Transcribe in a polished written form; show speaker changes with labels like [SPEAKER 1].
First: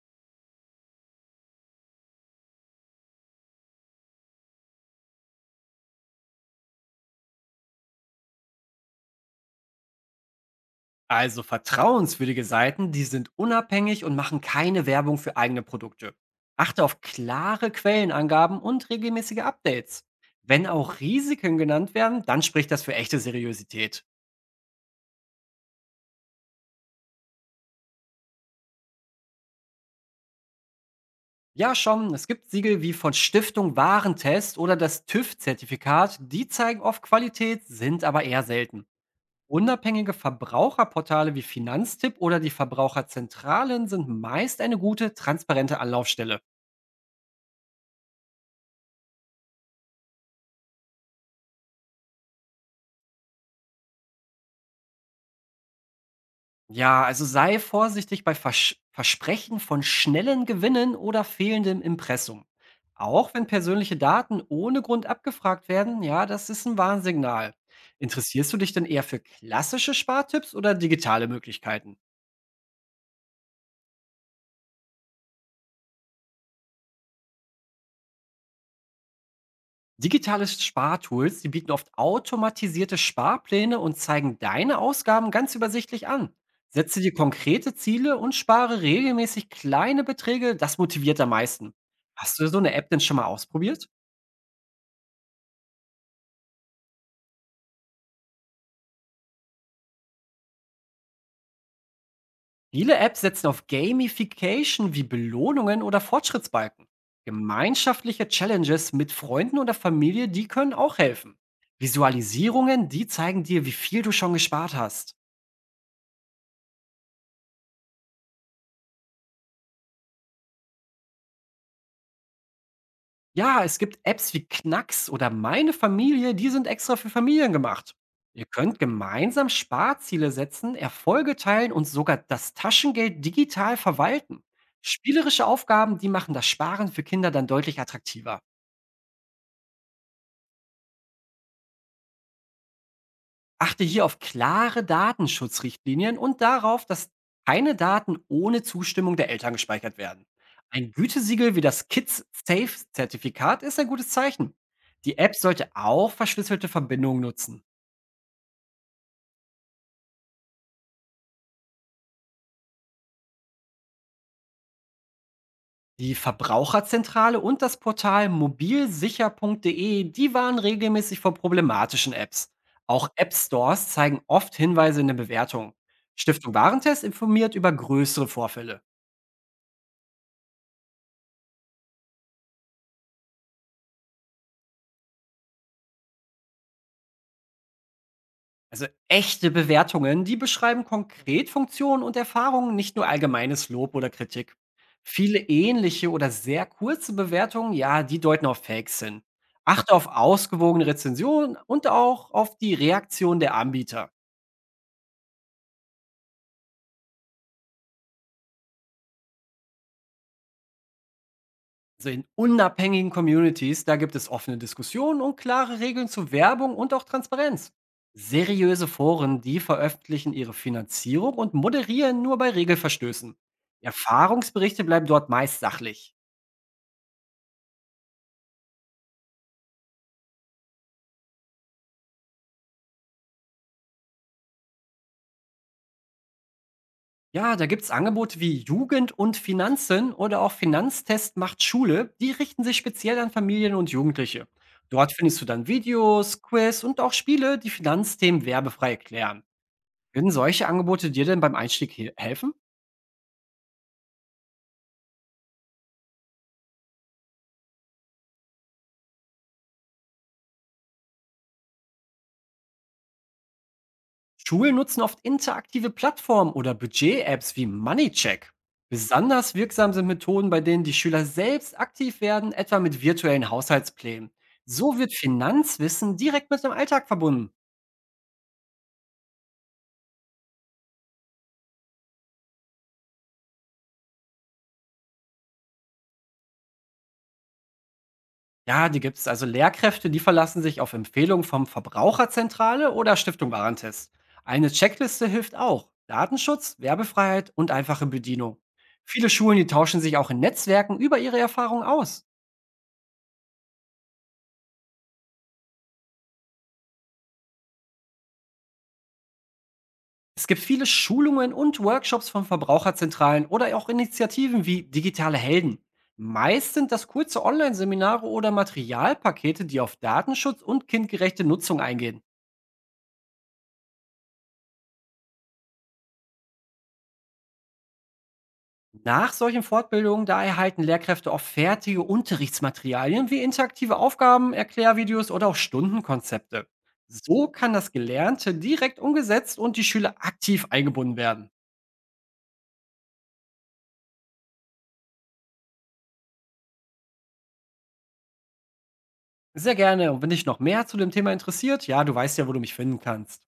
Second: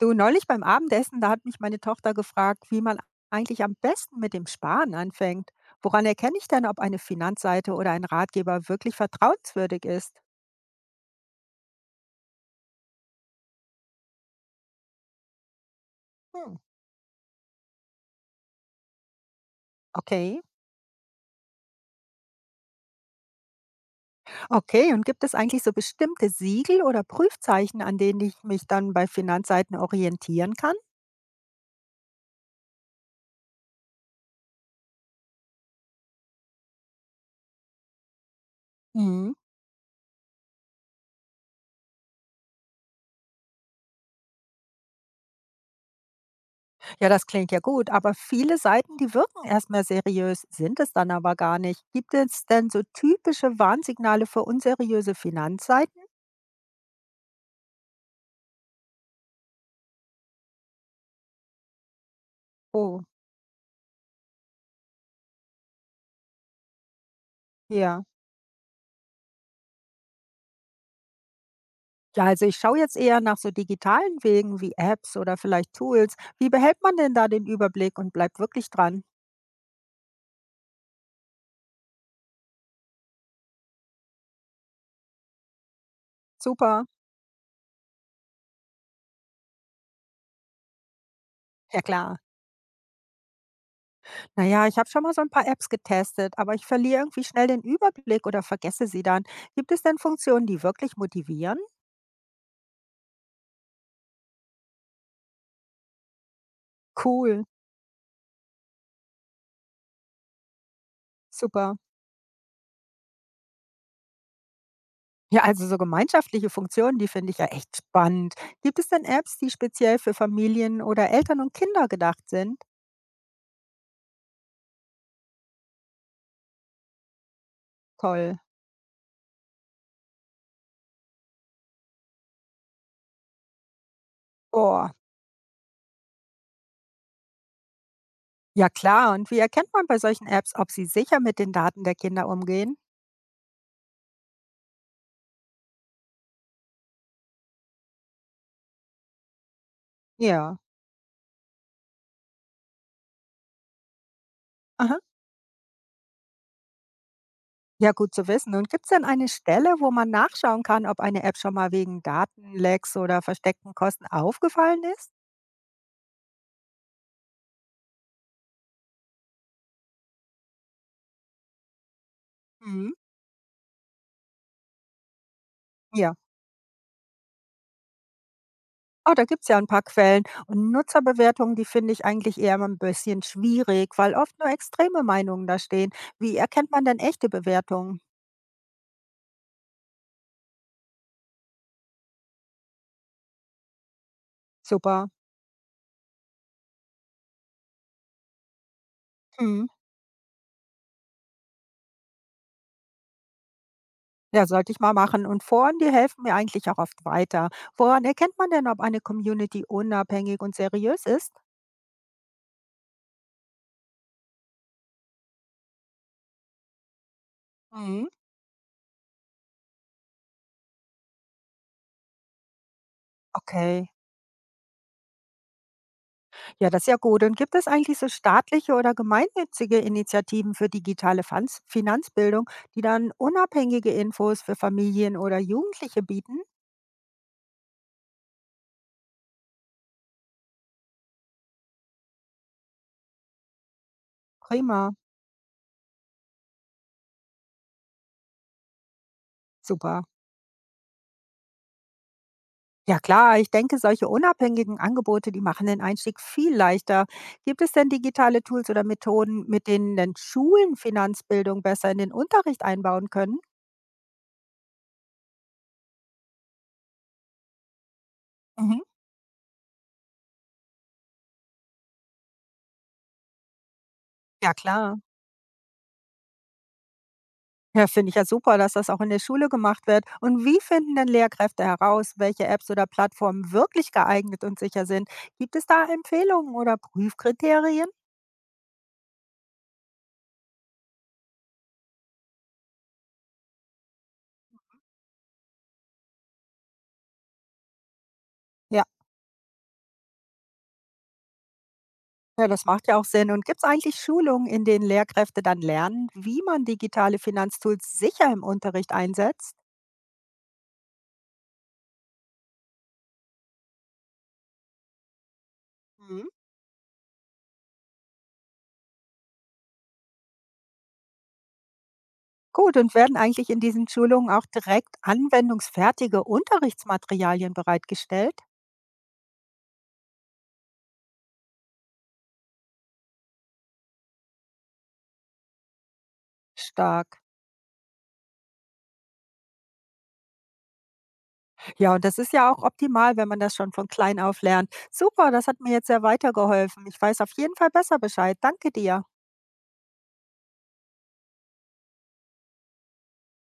[SPEAKER 1] Du, neulich beim Abendessen, da hat mich meine Tochter gefragt, wie man eigentlich am besten mit dem Sparen anfängt. Woran erkenne ich denn, ob eine Finanzseite oder ein Ratgeber wirklich vertrauenswürdig ist?
[SPEAKER 2] Also vertrauenswürdige Seiten, die sind unabhängig und machen keine Werbung für eigene Produkte.
[SPEAKER 1] Hm,
[SPEAKER 2] Achte auf klare Quellenangaben und regelmäßige Updates.
[SPEAKER 1] okay.
[SPEAKER 2] Wenn auch Risiken genannt werden, dann spricht das für echte Seriosität.
[SPEAKER 1] Okay, und gibt es eigentlich so bestimmte Siegel oder Prüfzeichen, an denen ich mich dann bei Finanzseiten orientieren kann?
[SPEAKER 2] Ja schon, es gibt Siegel wie von Stiftung Warentest oder das TÜV-Zertifikat, die zeigen oft Qualität, sind aber eher selten.
[SPEAKER 1] Hm.
[SPEAKER 2] Unabhängige Verbraucherportale wie Finanztipp oder die Verbraucherzentralen sind meist eine gute, transparente Anlaufstelle.
[SPEAKER 1] Ja, das klingt ja gut, aber viele Seiten, die wirken erstmal seriös, sind es dann aber gar nicht. Gibt es denn so typische Warnsignale für unseriöse Finanzseiten?
[SPEAKER 2] Ja, also sei vorsichtig bei Versch Versprechen von schnellen Gewinnen oder fehlendem Impressum.
[SPEAKER 1] Oh,
[SPEAKER 2] Auch wenn persönliche Daten ohne Grund abgefragt werden, ja, das ist ein Warnsignal.
[SPEAKER 1] ja.
[SPEAKER 2] Interessierst du dich denn eher für klassische Spartipps oder digitale Möglichkeiten?
[SPEAKER 1] Ja, also ich schaue jetzt eher nach so digitalen Wegen wie Apps oder vielleicht Tools. Wie behält man denn da den Überblick und bleibt wirklich dran?
[SPEAKER 2] Digitale Spartools, die bieten oft automatisierte Sparpläne und zeigen deine Ausgaben ganz übersichtlich an.
[SPEAKER 1] Super.
[SPEAKER 2] Setze dir konkrete Ziele und spare regelmäßig kleine Beträge, das motiviert am meisten.
[SPEAKER 1] Ja klar.
[SPEAKER 2] Hast du so eine App denn schon mal ausprobiert?
[SPEAKER 1] Naja, ich habe schon mal so ein paar Apps getestet, aber ich verliere irgendwie schnell den Überblick oder vergesse sie dann. Gibt es denn Funktionen, die wirklich motivieren?
[SPEAKER 2] Viele Apps setzen auf Gamification wie Belohnungen oder Fortschrittsbalken.
[SPEAKER 1] Cool.
[SPEAKER 2] Gemeinschaftliche Challenges mit Freunden oder Familie, die können auch helfen.
[SPEAKER 1] Super.
[SPEAKER 2] Visualisierungen, die zeigen dir, wie viel du schon gespart hast.
[SPEAKER 1] Ja, also so gemeinschaftliche Funktionen, die finde ich ja echt spannend. Gibt es denn Apps, die speziell für Familien oder Eltern und Kinder gedacht sind?
[SPEAKER 2] Ja, es gibt Apps wie Knacks oder Meine Familie, die sind extra für Familien gemacht.
[SPEAKER 1] Toll.
[SPEAKER 2] Ihr könnt gemeinsam Sparziele setzen, Erfolge teilen und sogar das Taschengeld digital verwalten.
[SPEAKER 1] Boah.
[SPEAKER 2] Spielerische Aufgaben, die machen das Sparen für Kinder dann deutlich attraktiver.
[SPEAKER 1] Ja klar, und wie erkennt man bei solchen Apps, ob sie sicher mit den Daten der Kinder umgehen?
[SPEAKER 2] Achte hier auf klare Datenschutzrichtlinien und darauf, dass keine Daten ohne Zustimmung der Eltern gespeichert werden.
[SPEAKER 1] Ja.
[SPEAKER 2] Ein Gütesiegel wie das Kids Safe Zertifikat ist ein gutes Zeichen.
[SPEAKER 1] Aha.
[SPEAKER 2] Die App sollte auch verschlüsselte Verbindungen nutzen.
[SPEAKER 1] Ja, gut zu wissen. Und gibt es denn eine Stelle, wo man nachschauen kann, ob eine App schon mal wegen Datenlecks oder versteckten Kosten aufgefallen ist?
[SPEAKER 2] Die Verbraucherzentrale und das Portal mobilsicher.de, die waren regelmäßig vor problematischen Apps.
[SPEAKER 1] Mhm.
[SPEAKER 2] Auch App Stores zeigen oft Hinweise in den Bewertungen.
[SPEAKER 1] Ja.
[SPEAKER 2] Stiftung Warentest informiert über größere Vorfälle.
[SPEAKER 1] Oh, da gibt es ja ein paar Quellen. Und Nutzerbewertungen, die finde ich eigentlich eher mal ein bisschen schwierig, weil oft nur extreme Meinungen da stehen. Wie erkennt man denn echte Bewertungen?
[SPEAKER 2] Also echte Bewertungen, die beschreiben konkret Funktionen und Erfahrungen, nicht nur allgemeines Lob oder Kritik.
[SPEAKER 1] Super.
[SPEAKER 2] Viele ähnliche oder sehr kurze Bewertungen, ja, die deuten auf Fakes hin.
[SPEAKER 1] Mhm.
[SPEAKER 2] Achte auf ausgewogene Rezensionen und auch auf die Reaktion der Anbieter.
[SPEAKER 1] Ja, sollte ich mal machen. Und Foren, die helfen mir eigentlich auch oft weiter. Woran erkennt man denn, ob eine Community unabhängig und seriös ist?
[SPEAKER 2] Also in unabhängigen Communities, da gibt es offene Diskussionen und klare Regeln zu Werbung und auch Transparenz.
[SPEAKER 1] Mhm.
[SPEAKER 2] Seriöse Foren, die veröffentlichen ihre Finanzierung und moderieren nur bei Regelverstößen.
[SPEAKER 1] Okay,
[SPEAKER 2] Erfahrungsberichte bleiben dort meist sachlich.
[SPEAKER 1] ja, das ist ja gut. Und gibt es eigentlich so staatliche oder gemeinnützige Initiativen für digitale Finanzbildung, die dann unabhängige Infos für Familien oder Jugendliche bieten?
[SPEAKER 2] Ja, da gibt's Angebote wie Jugend und Finanzen oder auch Finanztest macht Schule. Die richten sich speziell an Familien und Jugendliche.
[SPEAKER 1] Prima,
[SPEAKER 2] Dort findest du dann Videos, Quiz und auch Spiele, die Finanzthemen werbefrei erklären.
[SPEAKER 1] super.
[SPEAKER 2] Würden solche Angebote dir denn beim Einstieg he helfen?
[SPEAKER 1] Ja klar, ich denke, solche unabhängigen Angebote, die machen den Einstieg viel leichter. Gibt es denn digitale Tools oder Methoden, mit denen denn Schulen Finanzbildung besser in den Unterricht einbauen können?
[SPEAKER 2] Schulen nutzen oft interaktive Plattformen oder Budget-Apps wie MoneyCheck.
[SPEAKER 1] Mhm.
[SPEAKER 2] Besonders wirksam sind Methoden, bei denen die Schüler selbst aktiv werden, etwa mit virtuellen Haushaltsplänen.
[SPEAKER 1] Ja, klar.
[SPEAKER 2] So wird Finanzwissen direkt mit dem Alltag verbunden.
[SPEAKER 1] Ja, finde ich ja super, dass das auch in der Schule gemacht wird. Und wie finden denn Lehrkräfte heraus, welche Apps oder Plattformen wirklich geeignet und sicher sind? Gibt es da Empfehlungen oder Prüfkriterien?
[SPEAKER 2] Ja, die gibt's. Also Lehrkräfte, die verlassen sich auf Empfehlungen vom Verbraucherzentrale oder Stiftung Warentest. Eine Checkliste hilft auch: Datenschutz, Werbefreiheit und einfache Bedienung. Viele Schulen, die tauschen sich auch in Netzwerken über ihre Erfahrungen aus.
[SPEAKER 1] Ja, das macht ja auch Sinn. Und gibt es eigentlich Schulungen, in denen Lehrkräfte dann lernen, wie man digitale Finanztools sicher im Unterricht einsetzt?
[SPEAKER 2] Es gibt viele Schulungen und Workshops von Verbraucherzentralen oder auch Initiativen wie digitale Helden.
[SPEAKER 1] Mhm.
[SPEAKER 2] Meist sind das kurze Online-Seminare oder Materialpakete, die auf Datenschutz und kindgerechte Nutzung eingehen.
[SPEAKER 1] Gut, und werden eigentlich in diesen Schulungen auch direkt anwendungsfertige Unterrichtsmaterialien bereitgestellt?
[SPEAKER 2] Nach solchen Fortbildungen, da erhalten Lehrkräfte oft fertige Unterrichtsmaterialien wie interaktive Aufgaben, Erklärvideos oder auch Stundenkonzepte.
[SPEAKER 1] Stark.
[SPEAKER 2] So kann das Gelernte direkt umgesetzt und die Schüler aktiv eingebunden werden.
[SPEAKER 1] Ja, und das ist ja auch optimal, wenn man das schon von klein auf lernt. Super, das hat mir jetzt sehr weitergeholfen. Ich weiß auf jeden Fall besser Bescheid. Danke dir.
[SPEAKER 2] Sehr gerne. Und wenn dich noch mehr zu dem Thema interessiert, ja, du weißt ja, wo du mich finden kannst.